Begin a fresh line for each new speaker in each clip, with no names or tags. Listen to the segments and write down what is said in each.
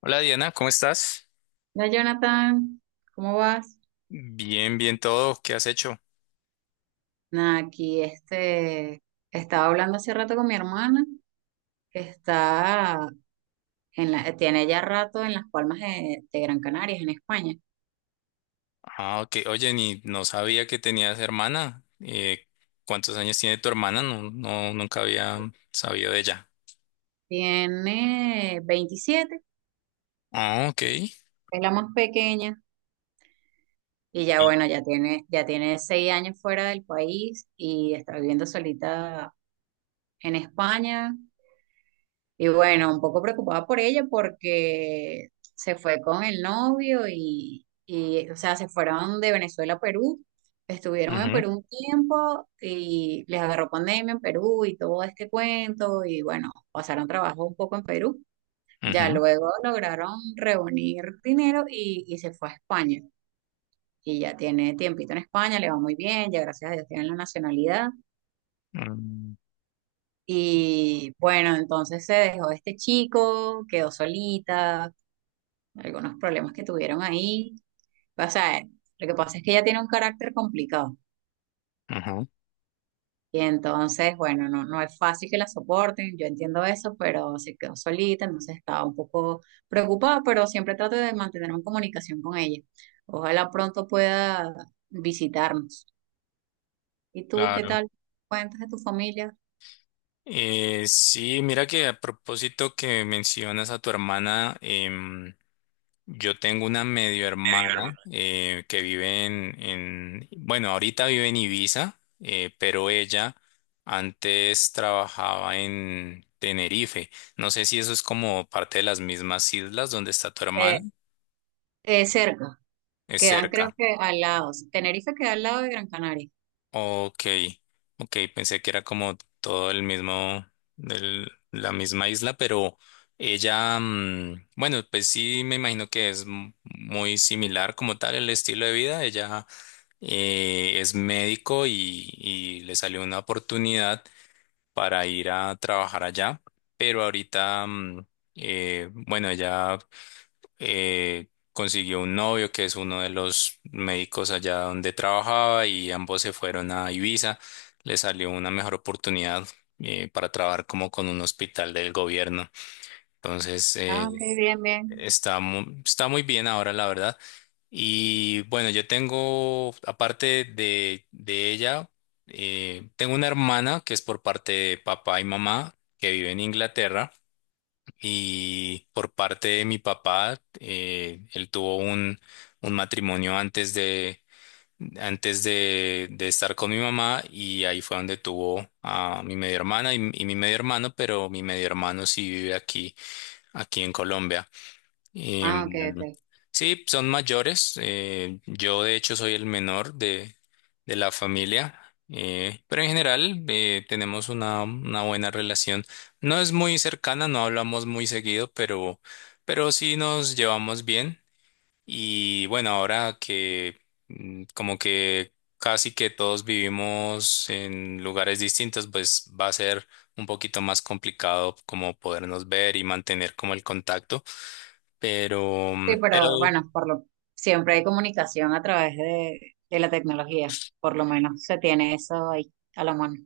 Hola Diana, ¿cómo estás?
Hola Jonathan, ¿cómo vas?
Bien, bien todo. ¿Qué has hecho?
Nada, aquí estaba hablando hace rato con mi hermana, que está tiene ya rato en las Palmas de Gran Canarias, en España.
Ah, ok. Oye, ni no sabía que tenías hermana. ¿Cuántos años tiene tu hermana? No, no, nunca había sabido de ella.
Tiene 27,
Ah, ok.
es la más pequeña, y ya
Y-
bueno, ya tiene 6 años fuera del país y está viviendo solita en España. Y bueno, un poco preocupada por ella porque se fue con el novio o sea, se fueron de Venezuela a Perú, estuvieron en
ujú,
Perú un tiempo y les agarró pandemia en Perú y todo este cuento y bueno, pasaron trabajo un poco en Perú. Ya
ujú,
luego lograron reunir dinero y se fue a España. Y ya tiene tiempito en España, le va muy bien, ya gracias a Dios tiene la nacionalidad.
mm,
Y bueno, entonces se dejó de este chico, quedó solita, algunos problemas que tuvieron ahí. O sea, lo que pasa es que ella tiene un carácter complicado
ujú,
y entonces, bueno, no es fácil que la soporten, yo entiendo eso, pero se quedó solita, entonces estaba un poco preocupada, pero siempre trato de mantener una comunicación con ella. Ojalá pronto pueda visitarnos. ¿Y tú qué
claro.
tal? ¿Cuentas de tu familia?
Sí, mira que a propósito que mencionas a tu hermana, yo tengo una medio hermana, que vive en, bueno, ahorita vive en Ibiza, pero ella antes trabajaba en Tenerife. No sé si eso es como parte de las mismas islas donde está tu hermana.
Eh, cerca,
Es
quedan creo
cerca.
que al lado. Tenerife queda al lado de Gran Canaria.
Ok, ok, pensé que era como todo el mismo, la misma isla, pero ella, bueno, pues sí, me imagino que es muy similar como tal el estilo de vida. Ella es médico y le salió una oportunidad para ir a trabajar allá, pero ahorita, bueno, ella consiguió un novio que es uno de los médicos allá donde trabajaba y ambos se fueron a Ibiza, le salió una mejor oportunidad para trabajar como con un hospital del gobierno. Entonces, eh,
Ah, ok, bien, bien.
Está muy, está muy bien ahora, la verdad. Y bueno, yo tengo, aparte de ella, tengo una hermana que es por parte de papá y mamá, que vive en Inglaterra. Y por parte de mi papá, él tuvo un matrimonio antes de estar con mi mamá y ahí fue donde tuvo a mi media hermana y mi medio hermano, pero mi medio hermano sí vive aquí, aquí en Colombia.
Ah, ok,
Em,
ok.
sí, son mayores. Yo de hecho soy el menor de la familia, pero en general tenemos una buena relación. No es muy cercana, no hablamos muy seguido, pero sí nos llevamos bien. Y bueno, ahora que, como que casi que todos vivimos en lugares distintos, pues va a ser un poquito más complicado como podernos ver y mantener como el contacto. Pero,
Sí,
mm,
pero
pero
bueno, siempre hay comunicación a través de la tecnología. Por lo menos se tiene eso ahí a la mano.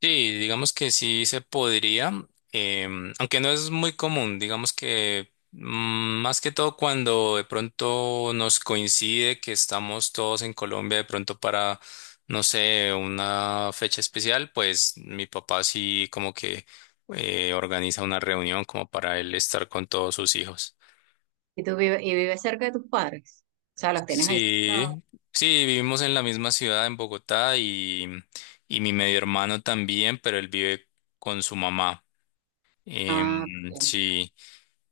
sí, digamos que sí se podría, aunque no es muy común, digamos que, más que todo cuando de pronto nos coincide que estamos todos en Colombia de pronto para, no sé, una fecha especial, pues mi papá sí como que organiza una reunión como para él estar con todos sus hijos.
¿Y tú vives, y vives cerca de tus padres? O sea, los tienes ahí cerca.
Sí, sí, vivimos en la misma ciudad, en Bogotá, y mi medio hermano también, pero él vive con su mamá.
Ah, ok.
Sí,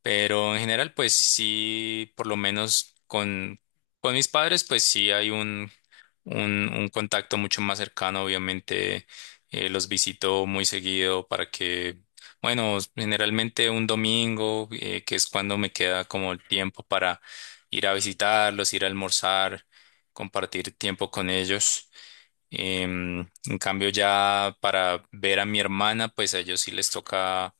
pero en general, pues sí, por lo menos con mis padres, pues sí hay un contacto mucho más cercano, obviamente los visito muy seguido para que, bueno, generalmente un domingo, que es cuando me queda como el tiempo para ir a visitarlos, ir a almorzar, compartir tiempo con ellos. Em, en cambio, ya para ver a mi hermana, pues a ellos sí les toca,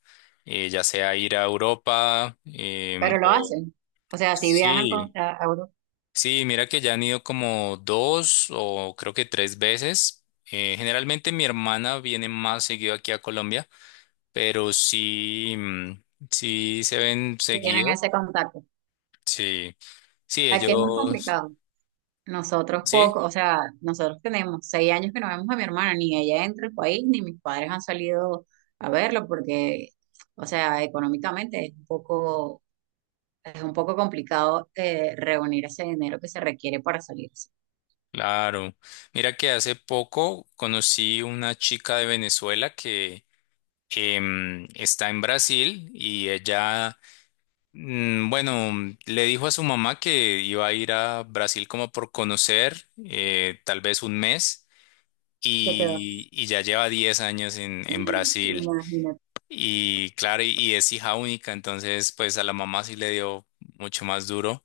ya sea ir a Europa,
Pero lo
o
hacen. O sea, si viajan
sí,
a Europa,
sí, mira que ya han ido como dos o creo que tres veces. Generalmente mi hermana viene más seguido aquí a Colombia, pero sí, sí se ven
sí tienen
seguido.
ese contacto.
Sí, sí,
Aquí es más
ellos,
complicado. Nosotros poco,
sí,
o sea, nosotros tenemos 6 años que no vemos a mi hermana, ni ella entra al país, ni mis padres han salido a verlo porque, o sea, económicamente es un poco complicado reunir ese dinero que se requiere para salirse.
claro. Mira que hace poco conocí una chica de Venezuela que, está en Brasil y ella, bueno, le dijo a su mamá que iba a ir a Brasil como por conocer, tal vez un mes.
Ya quedó.
Y ya lleva 10 años en Brasil
Imagínate.
y claro, y es hija única, entonces pues a la mamá sí le dio mucho más duro.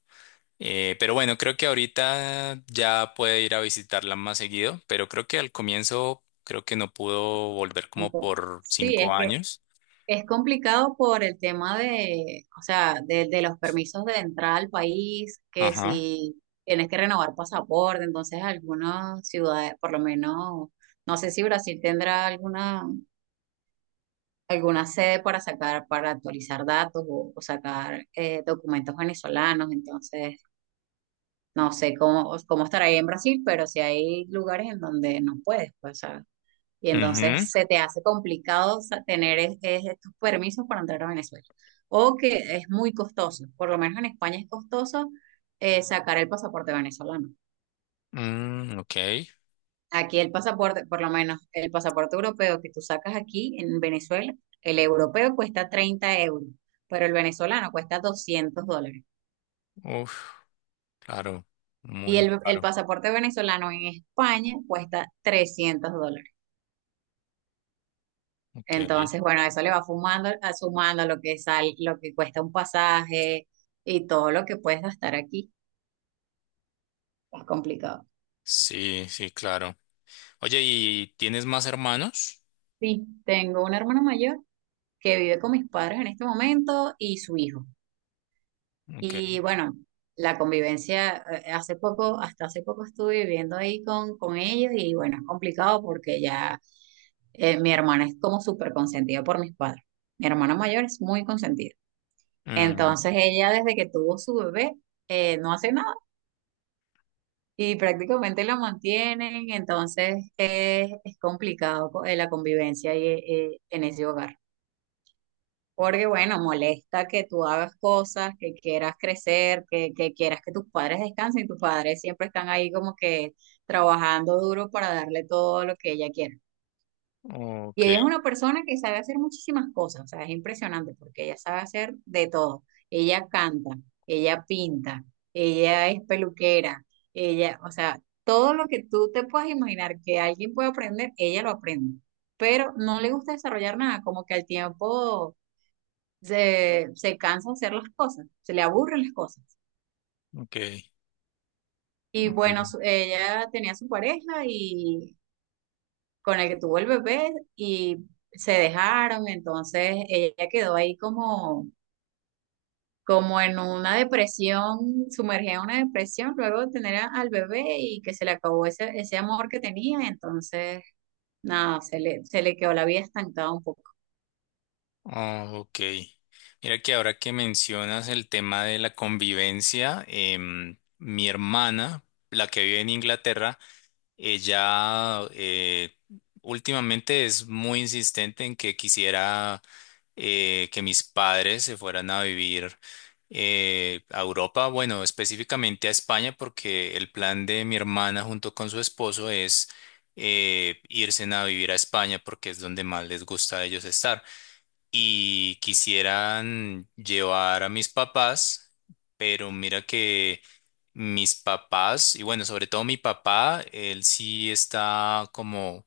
Pero bueno, creo que ahorita ya puede ir a visitarla más seguido, pero creo que al comienzo creo que no pudo volver como
Entonces,
por
sí, es
cinco
que
años.
es complicado por el tema o sea, de los permisos de entrada al país, que
Ajá.
si tienes que renovar pasaporte, entonces algunas ciudades, por lo menos, no sé si Brasil tendrá alguna, alguna sede para sacar, para actualizar datos o sacar documentos venezolanos, entonces no sé cómo estará ahí en Brasil, pero si hay lugares en donde no puedes, pues, o sea, y
Ujú.
entonces se te hace complicado tener estos permisos para entrar a Venezuela. O que es muy costoso, por lo menos en España es costoso sacar el pasaporte venezolano.
Mm, ok.
Aquí el pasaporte, por lo menos el pasaporte europeo que tú sacas aquí en Venezuela, el europeo cuesta 30 euros, pero el venezolano cuesta $200.
Uf, claro.
Y
Muy
el
claro
pasaporte venezolano en España cuesta $300.
caro. Ok.
Entonces, bueno, eso le va fumando, sumando a lo que lo que cuesta un pasaje y todo lo que puedes gastar aquí. Es complicado.
Sí, sí, claro. Oye, ¿y tienes más hermanos?
Sí, tengo un hermano mayor que vive con mis padres en este momento y su hijo.
Ok.
Y bueno, la convivencia, hace poco, hasta hace poco estuve viviendo ahí con ellos y bueno, es complicado porque ya mi hermana es como súper consentida por mis padres. Mi hermana mayor es muy consentida.
Mm,
Entonces, ella desde que tuvo su bebé, no hace nada y prácticamente lo mantienen, entonces es complicado la convivencia ahí, en ese hogar. Porque bueno, molesta que tú hagas cosas, que quieras crecer, que quieras que tus padres descansen y tus padres siempre están ahí como que trabajando duro para darle todo lo que ella quiere. Y
ok,
ella es una persona que sabe hacer muchísimas cosas, o sea, es impresionante porque ella sabe hacer de todo. Ella canta, ella pinta, ella es peluquera, ella, o sea, todo lo que tú te puedas imaginar que alguien puede aprender, ella lo aprende. Pero no le gusta desarrollar nada, como que al tiempo se cansa de hacer las cosas, se le aburren las cosas.
ok.
Y bueno,
Ujú.
ella tenía su pareja y con el que tuvo el bebé y se dejaron, entonces ella quedó ahí como, como en una depresión, sumergida en una depresión luego de tener al bebé y que se le acabó ese amor que tenía, entonces nada, se le quedó la vida estancada un poco.
Ah, ok. Mira que ahora que mencionas el tema de la convivencia, mi hermana, la que vive en Inglaterra, ella últimamente es muy insistente en que quisiera que mis padres se fueran a vivir a Europa, bueno, específicamente a España, porque el plan de mi hermana junto con su esposo es, irse a vivir a España porque es donde más les gusta a ellos estar y quisieran llevar a mis papás, pero mira que mis papás, y bueno, sobre todo mi papá, él sí está como,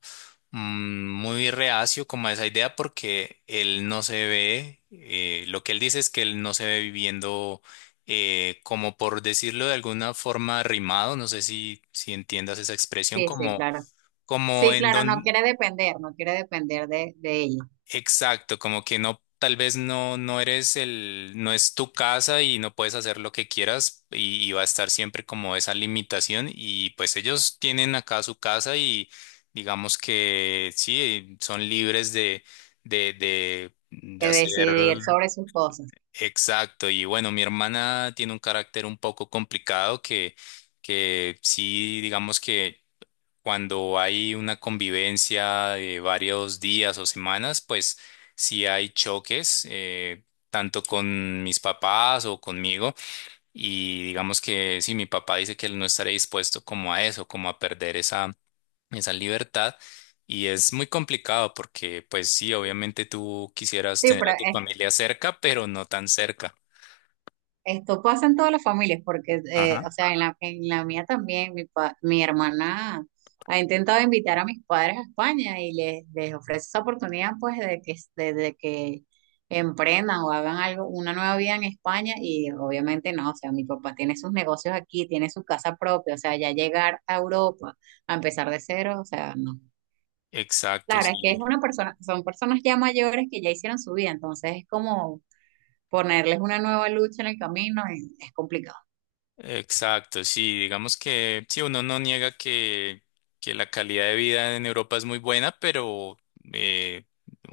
muy reacio como a esa idea porque él no se ve, lo que él dice es que él no se ve viviendo, como por decirlo de alguna forma, arrimado. No sé si entiendas esa expresión,
Sí, sí,
como,
claro.
como
Sí,
en
claro,
don...
no quiere depender de ella,
Exacto, como que no, tal vez no, no eres no es tu casa y no puedes hacer lo que quieras, y va a estar siempre como esa limitación y pues ellos tienen acá su casa y digamos que sí, son libres de
de
hacer.
decidir sobre sus cosas.
Exacto, y bueno, mi hermana tiene un carácter un poco complicado que sí, digamos que cuando hay una convivencia de varios días o semanas, pues sí hay choques, tanto con mis papás o conmigo. Y digamos que sí, mi papá dice que él no estaría dispuesto como a eso, como a perder esa libertad. Y es muy complicado porque, pues sí, obviamente tú quisieras
Sí,
tener
pero
a tu familia cerca, pero no tan cerca.
esto pasa en todas las familias, porque,
Ajá.
o sea, en la mía también, mi hermana ha intentado invitar a mis padres a España y les ofrece esa oportunidad, pues, de que emprendan o hagan algo, una nueva vida en España y obviamente no, o sea, mi papá tiene sus negocios aquí, tiene su casa propia, o sea, ya llegar a Europa a empezar de cero, o sea, no.
Exacto,
Claro,
sí.
es que es una persona, son personas ya mayores que ya hicieron su vida, entonces es como ponerles una nueva lucha en el camino, y es complicado.
Exacto, sí, digamos que sí, uno no niega que la calidad de vida en Europa es muy buena, pero, eh,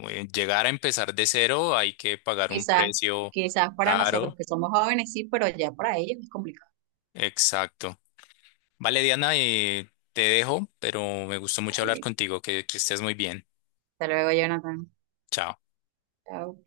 llegar a empezar de cero hay que pagar un
Quizás,
precio
quizás para nosotros
caro.
que somos jóvenes sí, pero ya para ellos es complicado.
Exacto. Vale, Diana, te dejo, pero me gustó mucho hablar
Dale.
contigo, que estés muy bien.
Hasta luego, Jonathan.
Chao.
Chao.